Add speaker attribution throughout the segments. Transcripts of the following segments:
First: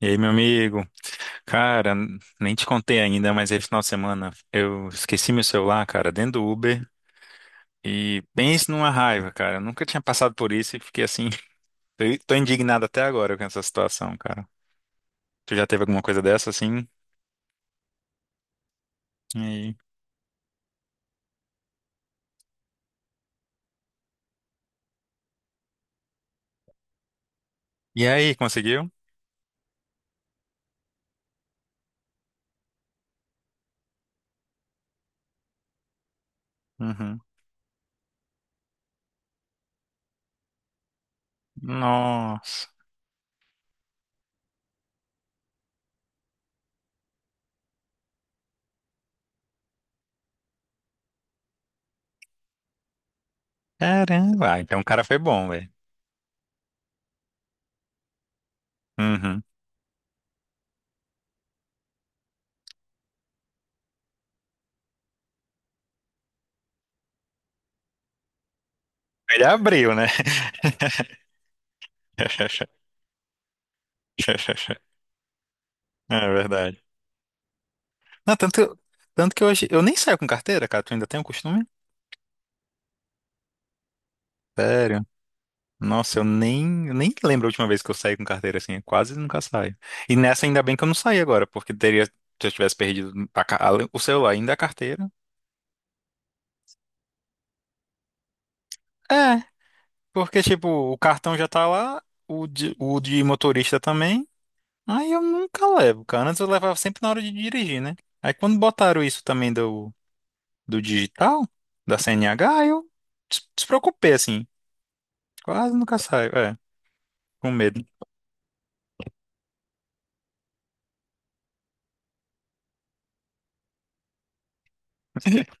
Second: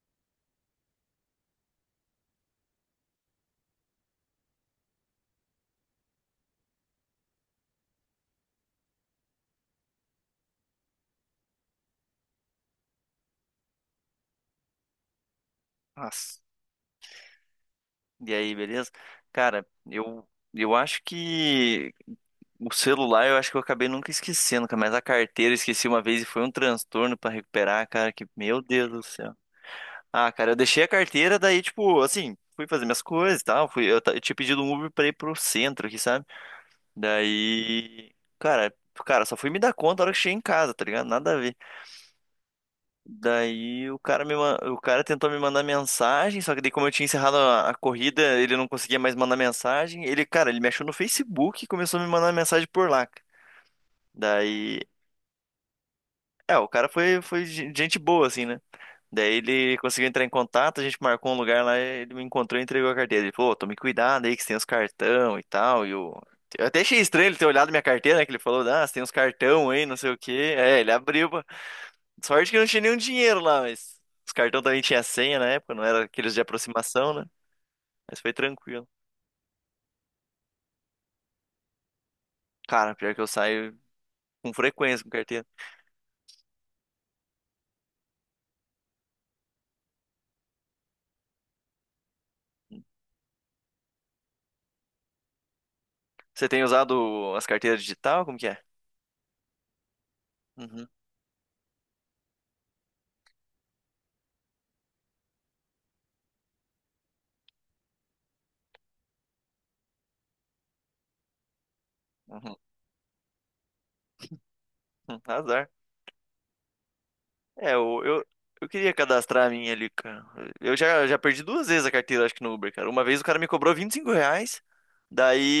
Speaker 1: E aí, meu amigo? Cara, nem te contei ainda, mas esse final de semana eu esqueci meu celular, cara, dentro do Uber. E pense numa raiva, cara. Eu nunca tinha passado por isso e fiquei assim. Tô indignado até agora com essa situação, cara. Tu já teve alguma coisa
Speaker 2: Nossa.
Speaker 1: dessa assim?
Speaker 2: E aí, beleza?
Speaker 1: E
Speaker 2: Cara,
Speaker 1: aí,
Speaker 2: eu acho que o celular eu acho que eu acabei nunca esquecendo, cara, mas a carteira eu esqueci uma vez e foi um transtorno pra recuperar,
Speaker 1: E
Speaker 2: cara, que
Speaker 1: aí,
Speaker 2: meu
Speaker 1: conseguiu?
Speaker 2: Deus do céu. Ah, cara, eu deixei a carteira, daí, tipo, assim, fui fazer minhas coisas e tal, eu tinha pedido um Uber pra ir pro centro aqui, sabe?
Speaker 1: Uhum.
Speaker 2: Daí, cara, cara, só fui me dar conta na hora que cheguei em casa, tá ligado? Nada a ver.
Speaker 1: Nossa.
Speaker 2: Daí o cara tentou me mandar mensagem, só que daí como eu tinha encerrado a corrida, ele não conseguia mais mandar mensagem. Ele, cara, ele me achou no Facebook e começou a me mandar mensagem por lá.
Speaker 1: Caramba, ah, então
Speaker 2: Daí,
Speaker 1: o cara foi bom, velho.
Speaker 2: é, o cara foi gente boa assim, né? Daí
Speaker 1: Uhum.
Speaker 2: ele conseguiu entrar em contato, a gente marcou um lugar lá, ele me encontrou e entregou a carteira. Ele falou, "Ô, tome cuidado aí que você tem os cartão e tal, e o." Eu até achei estranho ele ter olhado minha carteira, né? Que ele falou, ah, você tem uns
Speaker 1: Ele
Speaker 2: cartão aí,
Speaker 1: abriu,
Speaker 2: não
Speaker 1: né?
Speaker 2: sei o quê. É, ele abriu. Sorte que não tinha nenhum dinheiro lá, mas os cartões também tinha senha na época, não era
Speaker 1: É
Speaker 2: aqueles de
Speaker 1: verdade.
Speaker 2: aproximação, né? Mas foi
Speaker 1: Não, tanto,
Speaker 2: tranquilo.
Speaker 1: tanto que hoje eu nem saio com carteira, cara. Tu ainda tem o costume?
Speaker 2: Cara, pior que eu saio com frequência
Speaker 1: Sério?
Speaker 2: com carteira.
Speaker 1: Nossa, eu nem lembro a última vez que eu saí com carteira assim. Eu quase nunca saio. E nessa, ainda bem que eu não saí agora, porque teria, se eu tivesse perdido o celular, ainda a carteira.
Speaker 2: Você tem usado as carteiras digital? Como que é?
Speaker 1: É, porque, tipo,
Speaker 2: Uhum,
Speaker 1: o cartão já tá lá, o de motorista também. Aí eu nunca levo, cara. Antes eu levava sempre na hora de dirigir, né? Aí quando botaram isso também do digital, da CNH,
Speaker 2: uhum,
Speaker 1: aí eu despreocupei, assim.
Speaker 2: uhum, azar.
Speaker 1: Quase nunca saio, é, com
Speaker 2: É,
Speaker 1: medo.
Speaker 2: eu queria cadastrar a minha ali, cara. Eu já, já perdi duas vezes a carteira, acho que no Uber, cara. Uma vez o cara me cobrou R$ 25,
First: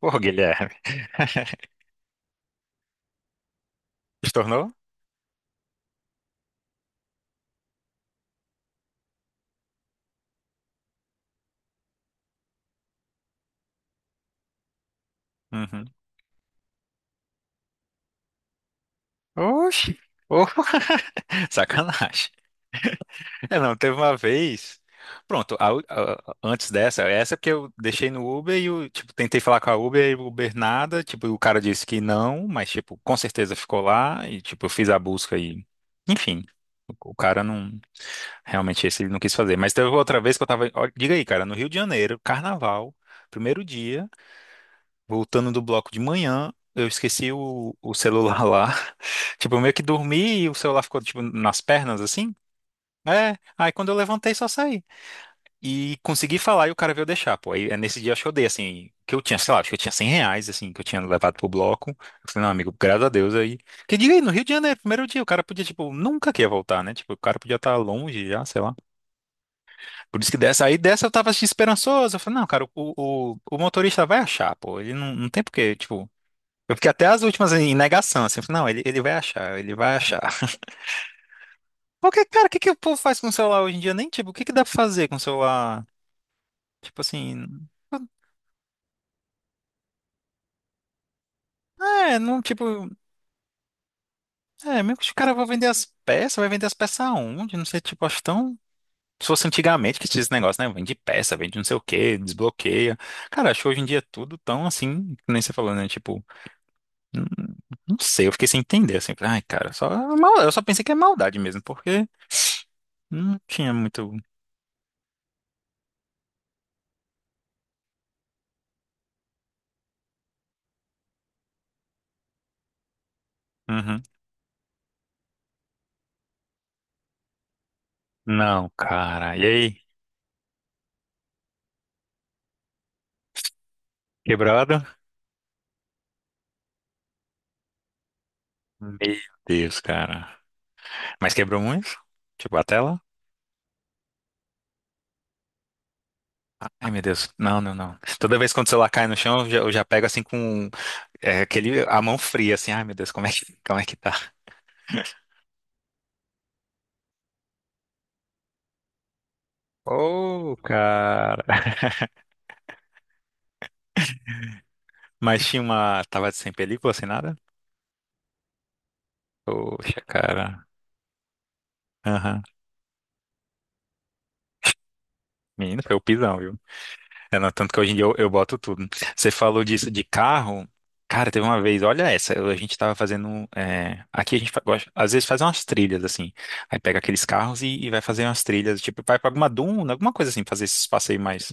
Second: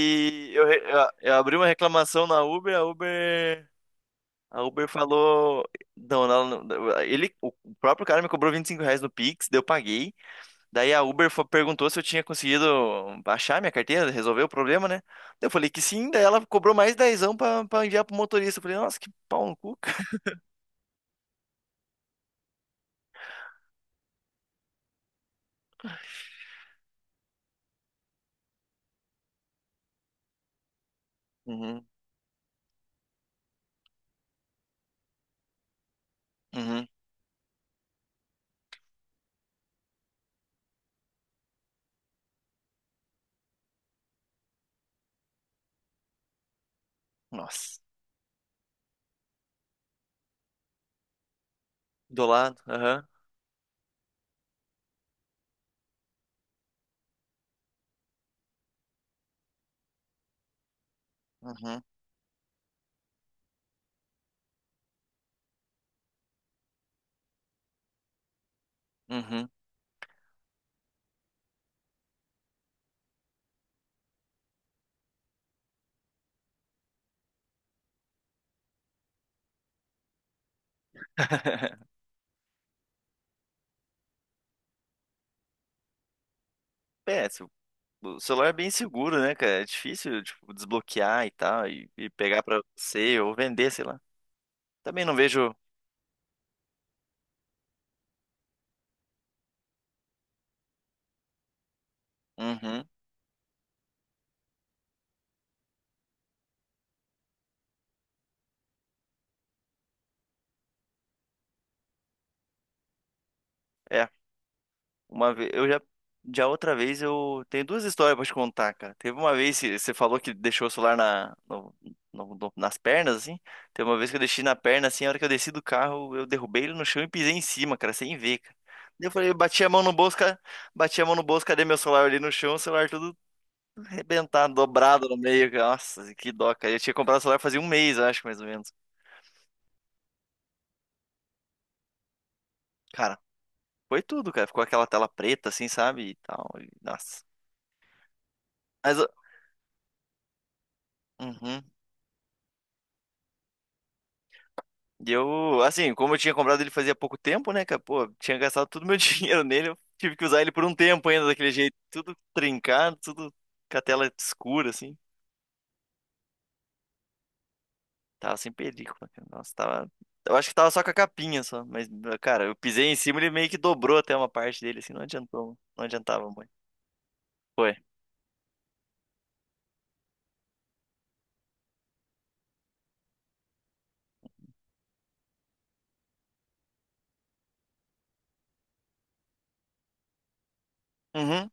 Speaker 1: Porra, Guilherme.
Speaker 2: eu abri uma reclamação na Uber, a Uber.
Speaker 1: Se tornou?
Speaker 2: A Uber falou. Não, não, não, ele, o próprio cara me cobrou R$ 25 no Pix, daí eu paguei. Daí a Uber perguntou se eu tinha conseguido achar minha carteira, resolver o problema, né? Daí eu falei que
Speaker 1: Uhum.
Speaker 2: sim, daí ela cobrou mais dezão pra, pra enviar pro motorista. Eu falei, nossa, que pau no cu,
Speaker 1: Oxi,
Speaker 2: cara.
Speaker 1: Ô, sacanagem. É, não, teve uma vez. Pronto, antes dessa, essa porque eu deixei no Uber e eu, tipo, tentei falar com a Uber e o Uber nada, tipo, e o cara disse
Speaker 2: Uhum,
Speaker 1: que não, mas, tipo, com certeza ficou lá e, tipo, eu fiz a busca e, enfim,
Speaker 2: uhum,
Speaker 1: o cara não, realmente esse ele não quis fazer. Mas teve outra vez que eu tava, ó, diga aí, cara, no Rio de Janeiro, carnaval, primeiro dia. Voltando do bloco de manhã, eu esqueci o,
Speaker 2: nossa.
Speaker 1: o celular lá. Tipo, eu meio que dormi e o celular ficou, tipo, nas pernas,
Speaker 2: Do
Speaker 1: assim.
Speaker 2: lado, aham,
Speaker 1: É, aí quando eu levantei, só saí. E consegui falar e o cara veio deixar, pô. Aí é nesse dia acho que eu dei, assim, que eu tinha, sei lá, acho que eu tinha R$ 100, assim, que eu tinha levado pro
Speaker 2: uhum,
Speaker 1: bloco. Eu falei, não, amigo, graças a Deus aí. Que diga aí, no Rio de Janeiro, primeiro dia, o cara podia, tipo, nunca que ia voltar, né? Tipo, o cara podia estar longe já, sei lá.
Speaker 2: uhum.
Speaker 1: Por isso que dessa, aí dessa eu tava assim, esperançoso. Eu falei, não, cara, o motorista vai achar, pô. Ele não tem porque, tipo. Eu fiquei até as últimas em negação, assim, eu falei, não, ele vai achar, ele vai achar. Porque, cara, o que que o povo faz com o celular hoje em dia? Nem, tipo, o que que dá pra fazer com o celular? Tipo
Speaker 2: É,
Speaker 1: assim,
Speaker 2: o celular é bem seguro, né, cara? É difícil, tipo, desbloquear e tal, e
Speaker 1: é, não,
Speaker 2: pegar pra
Speaker 1: tipo,
Speaker 2: você ou vender, sei lá.
Speaker 1: é, mesmo que
Speaker 2: Também
Speaker 1: os
Speaker 2: não
Speaker 1: cara vão
Speaker 2: vejo.
Speaker 1: vender as peças, vai vender as peças aonde? Não sei, tipo, acho tão. Se fosse antigamente que tinha esse negócio, né? Vende peça, vende não sei o quê,
Speaker 2: Uhum,
Speaker 1: desbloqueia. Cara, acho que hoje em dia é tudo tão assim, que nem você falou, né? Tipo, não, não sei, eu fiquei sem entender, assim, falei, ai, cara, só, eu só pensei que é maldade mesmo, porque não tinha
Speaker 2: é.
Speaker 1: muito.
Speaker 2: Uma vez, eu já, já outra vez eu tenho duas histórias pra te contar, cara. Teve uma vez que você falou que deixou o celular na, no- no- no- nas pernas, assim. Teve uma
Speaker 1: Uhum.
Speaker 2: vez que eu deixei na perna, assim, a hora que eu desci do carro, eu derrubei ele no chão e pisei em cima, cara, sem ver, cara.
Speaker 1: Não,
Speaker 2: Daí eu falei,
Speaker 1: cara. E
Speaker 2: bati a
Speaker 1: aí?
Speaker 2: mão no bolso, cara, bati a mão no bolso, cadê meu celular ali no chão? O celular tudo arrebentado,
Speaker 1: Quebrado?
Speaker 2: dobrado no meio, cara. Nossa, que dó, cara. Eu tinha comprado o celular fazia um mês, eu acho, mais ou menos.
Speaker 1: Meu Deus, cara. Mas quebrou muito? Tipo, a tela?
Speaker 2: Cara, foi tudo, cara. Ficou aquela tela preta, assim, sabe? E tal.
Speaker 1: Ai, meu
Speaker 2: Nossa.
Speaker 1: Deus. Não, não, não. Toda vez quando o celular
Speaker 2: Mas,
Speaker 1: cai
Speaker 2: eu-
Speaker 1: no chão, eu já pego assim com é,
Speaker 2: uhum.
Speaker 1: aquele, a mão fria, assim. Ai, meu Deus, como é que tá?
Speaker 2: E eu, assim, como eu tinha comprado ele fazia pouco tempo, né, cara? Pô, tinha gastado todo o meu dinheiro nele, eu tive que usar ele
Speaker 1: Ô,
Speaker 2: por um tempo ainda
Speaker 1: cara.
Speaker 2: daquele jeito, tudo trincado, tudo com a tela escura, assim.
Speaker 1: Mas tinha uma. Tava sem película, sem nada?
Speaker 2: Tava sem película, cara. Nossa, tava.
Speaker 1: Poxa,
Speaker 2: Eu acho que
Speaker 1: cara.
Speaker 2: tava só com a capinha só, mas,
Speaker 1: Aham.
Speaker 2: cara, eu pisei em cima e ele meio que dobrou até uma parte dele, assim, não adiantou,
Speaker 1: Menino,
Speaker 2: não
Speaker 1: foi o
Speaker 2: adiantava
Speaker 1: pisão,
Speaker 2: muito.
Speaker 1: viu? É, não, tanto
Speaker 2: Foi.
Speaker 1: que hoje em dia eu boto tudo. Você falou disso de carro. Cara, teve uma vez, olha essa, a gente tava fazendo. É, aqui a gente às vezes faz umas trilhas assim. Aí pega aqueles carros e vai fazer umas trilhas, tipo, vai pra alguma duna, alguma coisa assim, fazer esses passeios
Speaker 2: Uhum,
Speaker 1: mais.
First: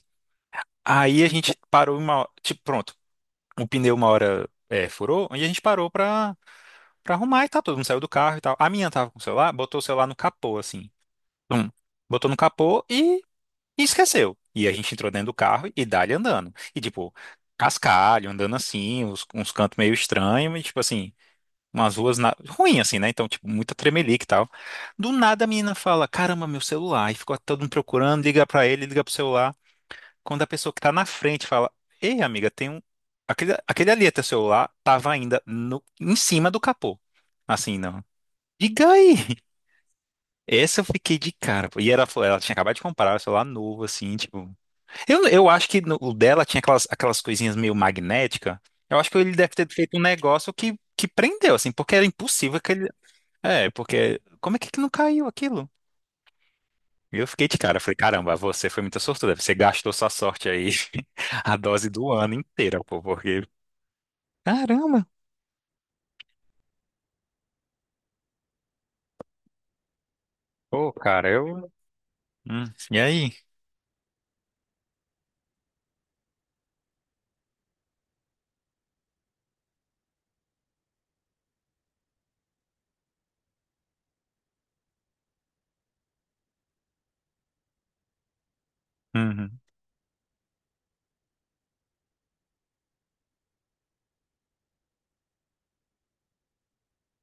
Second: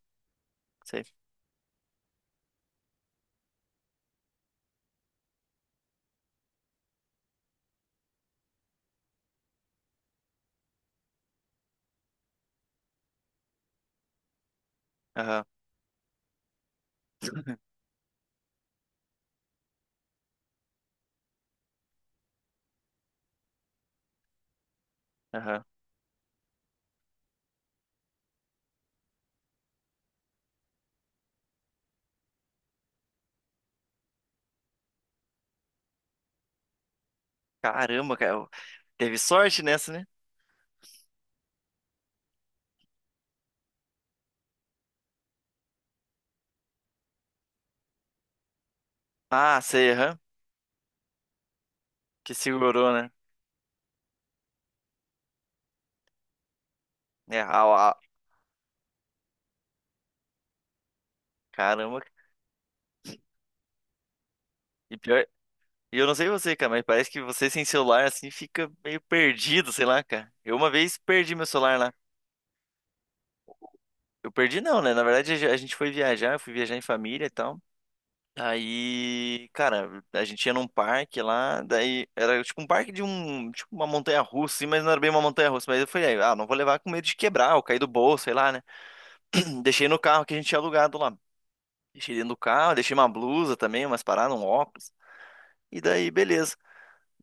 Speaker 2: sei.
Speaker 1: Aí a gente parou uma. Tipo, pronto, o pneu uma hora é, furou, e a gente parou pra arrumar e tal. Todo mundo saiu do carro e tal. A minha tava com o celular, botou o celular no capô, assim. Tum. Botou no capô e esqueceu. E a gente entrou dentro do
Speaker 2: Aham,
Speaker 1: carro e dali andando. E tipo, cascalho, andando assim, uns cantos meio estranhos, e tipo assim, umas ruas ruim assim, né? Então, tipo, muita tremelique e tal. Do nada a
Speaker 2: aham.
Speaker 1: menina fala: Caramba, meu celular. E ficou todo mundo procurando, liga pra ele, liga pro celular. Quando a pessoa que tá na frente fala: Ei, amiga, tem um. Aquele ali é teu celular, tava ainda no... em cima do capô. Assim, não.
Speaker 2: Caramba, cara,
Speaker 1: Diga aí!
Speaker 2: teve sorte nessa, né?
Speaker 1: Essa eu fiquei de cara, pô. E ela tinha acabado de comprar o celular novo, assim, tipo. Eu acho que o dela tinha aquelas coisinhas meio magnética. Eu acho que ele deve
Speaker 2: Ah,
Speaker 1: ter
Speaker 2: sei,
Speaker 1: feito um
Speaker 2: aham.
Speaker 1: negócio que prendeu, assim, porque era
Speaker 2: Que
Speaker 1: impossível que ele.
Speaker 2: segurou, né?
Speaker 1: É, porque. Como é que não caiu aquilo? E eu
Speaker 2: É,
Speaker 1: fiquei de cara, falei, caramba, você foi muito sortuda, você gastou sua sorte aí, a dose
Speaker 2: caramba.
Speaker 1: do ano inteira, pô, porque.
Speaker 2: E
Speaker 1: Caramba!
Speaker 2: pior, e eu não sei você, cara, mas parece que você sem celular assim fica meio perdido, sei lá, cara. Eu uma
Speaker 1: Pô,
Speaker 2: vez
Speaker 1: cara,
Speaker 2: perdi meu
Speaker 1: eu.
Speaker 2: celular lá.
Speaker 1: Hum, e aí?
Speaker 2: Eu perdi não, né? Na verdade a gente foi viajar, eu fui viajar em família e tal. Aí, cara, a gente ia num parque lá, daí era tipo um parque de um, tipo uma montanha russa, assim, mas não era bem uma montanha russa, mas eu falei, ah, não vou levar com medo de quebrar, ou cair do bolso, sei lá, né?
Speaker 1: Uhum.
Speaker 2: Deixei no carro que a gente tinha alugado lá. Deixei dentro do carro, deixei uma blusa também, umas paradas, um óculos. E daí, beleza.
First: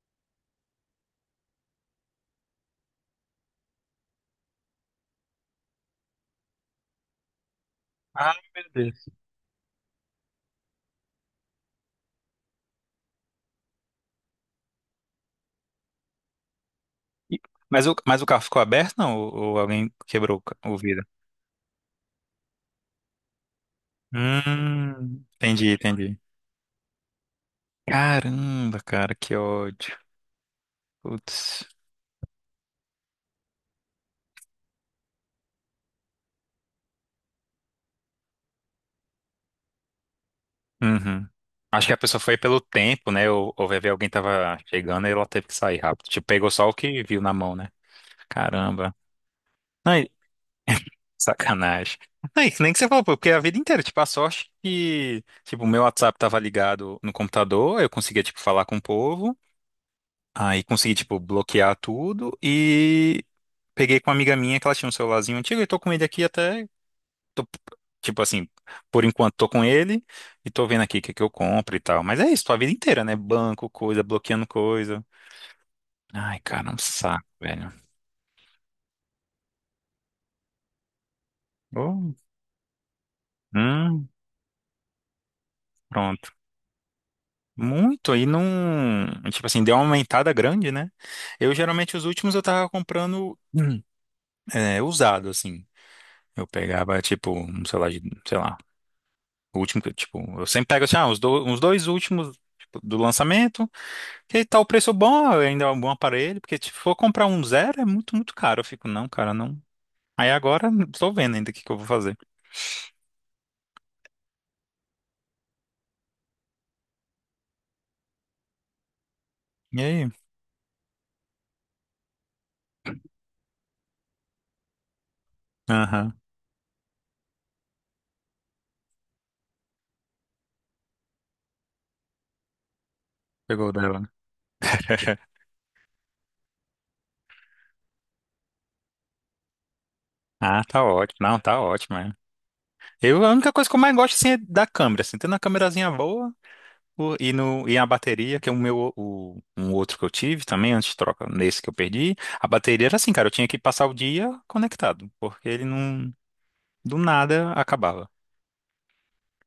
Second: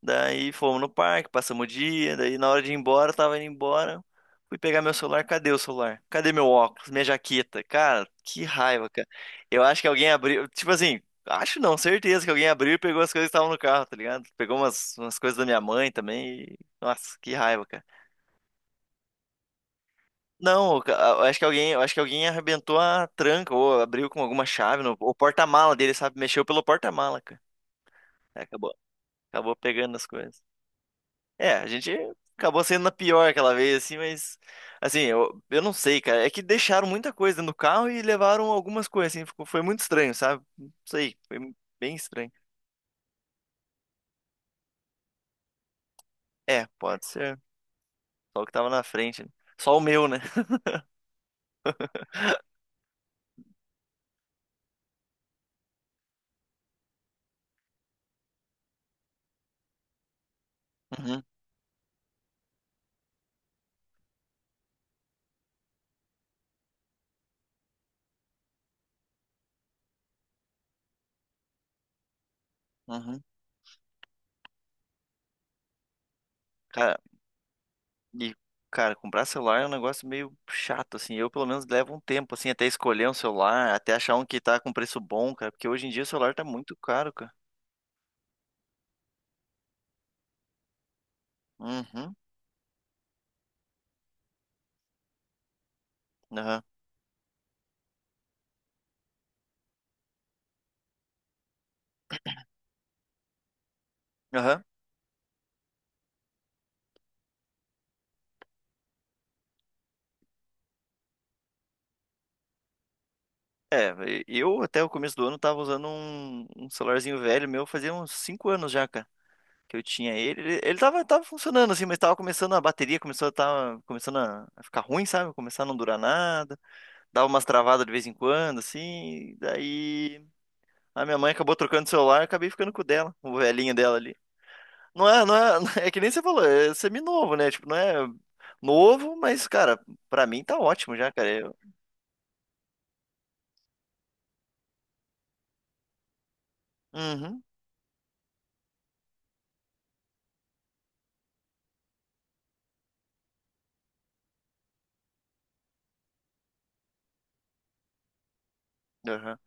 Speaker 2: Daí fomos no parque, passamos o dia. Daí na hora de ir embora, eu tava indo embora. Fui pegar meu celular. Cadê o celular? Cadê meu óculos? Minha jaqueta? Cara,
Speaker 1: Ai,
Speaker 2: que
Speaker 1: meu
Speaker 2: raiva,
Speaker 1: Deus.
Speaker 2: cara. Eu acho que alguém abriu. Tipo assim, acho não, certeza que alguém abriu e pegou as coisas que estavam no carro, tá ligado? Pegou umas coisas da minha mãe também. Nossa, que
Speaker 1: E-
Speaker 2: raiva, cara.
Speaker 1: mas o carro ficou aberto, não? Ou alguém quebrou o
Speaker 2: Não,
Speaker 1: vidro?
Speaker 2: eu acho que alguém arrebentou a tranca ou abriu com alguma chave no, o
Speaker 1: Entendi,
Speaker 2: porta-mala dele,
Speaker 1: entendi.
Speaker 2: sabe? Mexeu pelo porta-mala, cara. Aí Acabou,
Speaker 1: Caramba, cara, que
Speaker 2: acabou pegando
Speaker 1: ódio.
Speaker 2: as coisas. É,
Speaker 1: Putz.
Speaker 2: a gente acabou sendo na pior aquela vez, assim, mas. Assim, eu não sei, cara. É que deixaram muita coisa no carro e levaram algumas coisas, assim. Ficou, foi muito estranho, sabe? Não sei,
Speaker 1: Uhum.
Speaker 2: foi
Speaker 1: Acho que
Speaker 2: bem
Speaker 1: a pessoa
Speaker 2: estranho.
Speaker 1: foi pelo tempo, né? Ou vai ver alguém tava chegando e ela teve que sair rápido. Tipo, pegou
Speaker 2: É,
Speaker 1: só o que
Speaker 2: pode
Speaker 1: viu na
Speaker 2: ser.
Speaker 1: mão, né?
Speaker 2: Só o que tava na
Speaker 1: Caramba.
Speaker 2: frente, né? Só o
Speaker 1: Ai,
Speaker 2: meu, né?
Speaker 1: sacanagem. Ai, nem que você falou, pô, porque a vida inteira, tipo, a sorte que, tipo, o meu WhatsApp tava ligado no computador, eu conseguia, tipo, falar com o povo, aí consegui, tipo,
Speaker 2: Uhum,
Speaker 1: bloquear tudo e peguei com uma amiga minha que ela tinha um celularzinho antigo e tô com ele aqui até tô, tipo assim, por enquanto tô com ele e tô vendo aqui o que que eu compro e tal. Mas é isso, tua vida inteira, né?
Speaker 2: uhum.
Speaker 1: Banco, coisa, bloqueando coisa. Ai, cara, é um
Speaker 2: Cara,
Speaker 1: saco, velho.
Speaker 2: e, cara, comprar celular é um negócio meio chato, assim. Eu, pelo menos, levo um
Speaker 1: Oh,
Speaker 2: tempo, assim, até escolher um celular, até
Speaker 1: hum,
Speaker 2: achar um que tá com preço bom, cara. Porque hoje em dia o
Speaker 1: pronto.
Speaker 2: celular tá muito caro, cara.
Speaker 1: Muito, aí não. Tipo assim, deu uma aumentada grande, né? Eu geralmente os
Speaker 2: Uhum,
Speaker 1: últimos eu tava comprando é, usado, assim. Eu
Speaker 2: aham.
Speaker 1: pegava, tipo, um celular de, sei lá, o último que, eu, tipo, eu sempre pego assim, ah, uns dois últimos, tipo, do lançamento. Que tá
Speaker 2: Aham.
Speaker 1: o preço bom, ainda é um bom aparelho, porque tipo, se for comprar um zero é muito, muito caro. Eu fico, não, cara, não. Aí agora estou vendo ainda o que que eu vou fazer.
Speaker 2: É, eu até o começo do ano tava usando um, um celularzinho velho meu, fazia uns 5 anos já, cara, que
Speaker 1: E
Speaker 2: eu
Speaker 1: aí?
Speaker 2: tinha ele. Ele tava, tava funcionando assim, mas tava começando a bateria, começou a, tava, começando a ficar ruim, sabe? Começar a não durar
Speaker 1: Aham,
Speaker 2: nada, dava umas travadas de vez em quando, assim. Daí a minha mãe acabou trocando o celular, eu acabei ficando com o dela, o
Speaker 1: pegou o
Speaker 2: velhinho dela
Speaker 1: dela.
Speaker 2: ali. Não é, não é, é que nem você falou, é semi-novo, né? Tipo, não é novo, mas, cara, pra mim tá
Speaker 1: Ah, tá
Speaker 2: ótimo já,
Speaker 1: ótimo.
Speaker 2: cara.
Speaker 1: Não,
Speaker 2: Eu,
Speaker 1: tá ótimo, é. Eu, a única coisa que eu mais gosto, assim, é da câmera, assim, tendo uma câmerazinha boa o- e,
Speaker 2: uhum,
Speaker 1: no, e a bateria, que é o meu, um outro que eu tive também, antes de troca, nesse que eu perdi, a bateria era assim, cara, eu tinha que passar o dia conectado, porque ele não, do nada, acabava.
Speaker 2: aham.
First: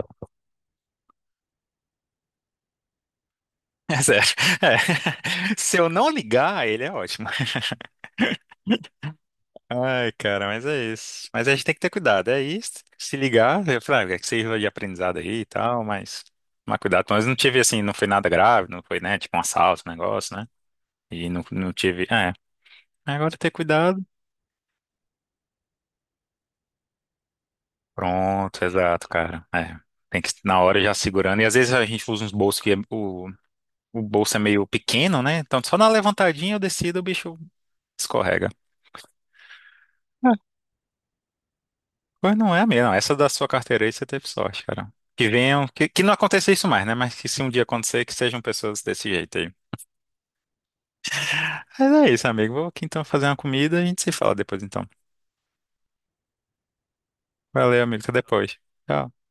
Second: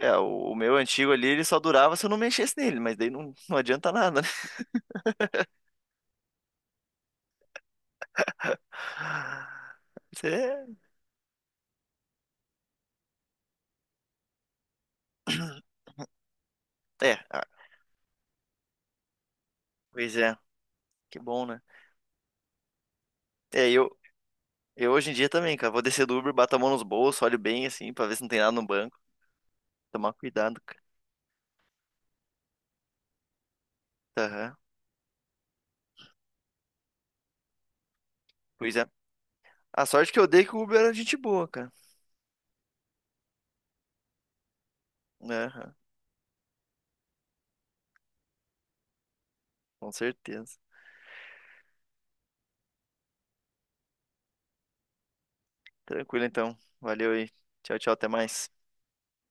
Speaker 2: É, o meu antigo ali, ele só durava se eu não mexesse nele, mas daí não, não adianta
Speaker 1: É
Speaker 2: nada,
Speaker 1: sério.
Speaker 2: né?
Speaker 1: É. Se eu não ligar, ele é ótimo. Ai, cara, mas
Speaker 2: Você-
Speaker 1: é isso. Mas a gente tem que ter cuidado, é isso. Se ligar, eu falei, ah, é que sirva de aprendizado aí e tal, mas tomar cuidado.
Speaker 2: É,
Speaker 1: Mas
Speaker 2: é,
Speaker 1: não
Speaker 2: ah,
Speaker 1: tive assim, não foi nada grave, não foi, né? Tipo um assalto, um
Speaker 2: pois
Speaker 1: negócio,
Speaker 2: é,
Speaker 1: né?
Speaker 2: que
Speaker 1: E não,
Speaker 2: bom, né?
Speaker 1: não tive. É. Agora ter
Speaker 2: É,
Speaker 1: cuidado.
Speaker 2: eu hoje em dia também, cara, vou descer do Uber, bato a mão nos bolsos, olho bem assim, pra ver se não tem nada
Speaker 1: Pronto,
Speaker 2: no banco.
Speaker 1: exato, cara. É.
Speaker 2: Tomar
Speaker 1: Tem que na
Speaker 2: cuidado,
Speaker 1: hora
Speaker 2: cara.
Speaker 1: já segurando. E às vezes a gente usa uns bolsos que o bolso é
Speaker 2: Aham,
Speaker 1: meio pequeno, né? Então só na levantadinha eu decido, o bicho escorrega.
Speaker 2: pois é. A sorte que eu dei que o Uber era gente boa, cara.
Speaker 1: Pois não é a minha, não. Essa da sua carteira aí você teve sorte, cara. Que venham,
Speaker 2: Aham,
Speaker 1: que não aconteça isso mais, né? Mas que se um dia acontecer, que sejam pessoas desse jeito aí.
Speaker 2: com certeza.
Speaker 1: Mas é isso, amigo. Vou aqui então fazer uma comida e a gente se fala depois então.
Speaker 2: Tranquilo então, valeu aí. Tchau,
Speaker 1: Valeu,
Speaker 2: tchau,
Speaker 1: amigo.
Speaker 2: até
Speaker 1: Até
Speaker 2: mais.
Speaker 1: depois. Tchau.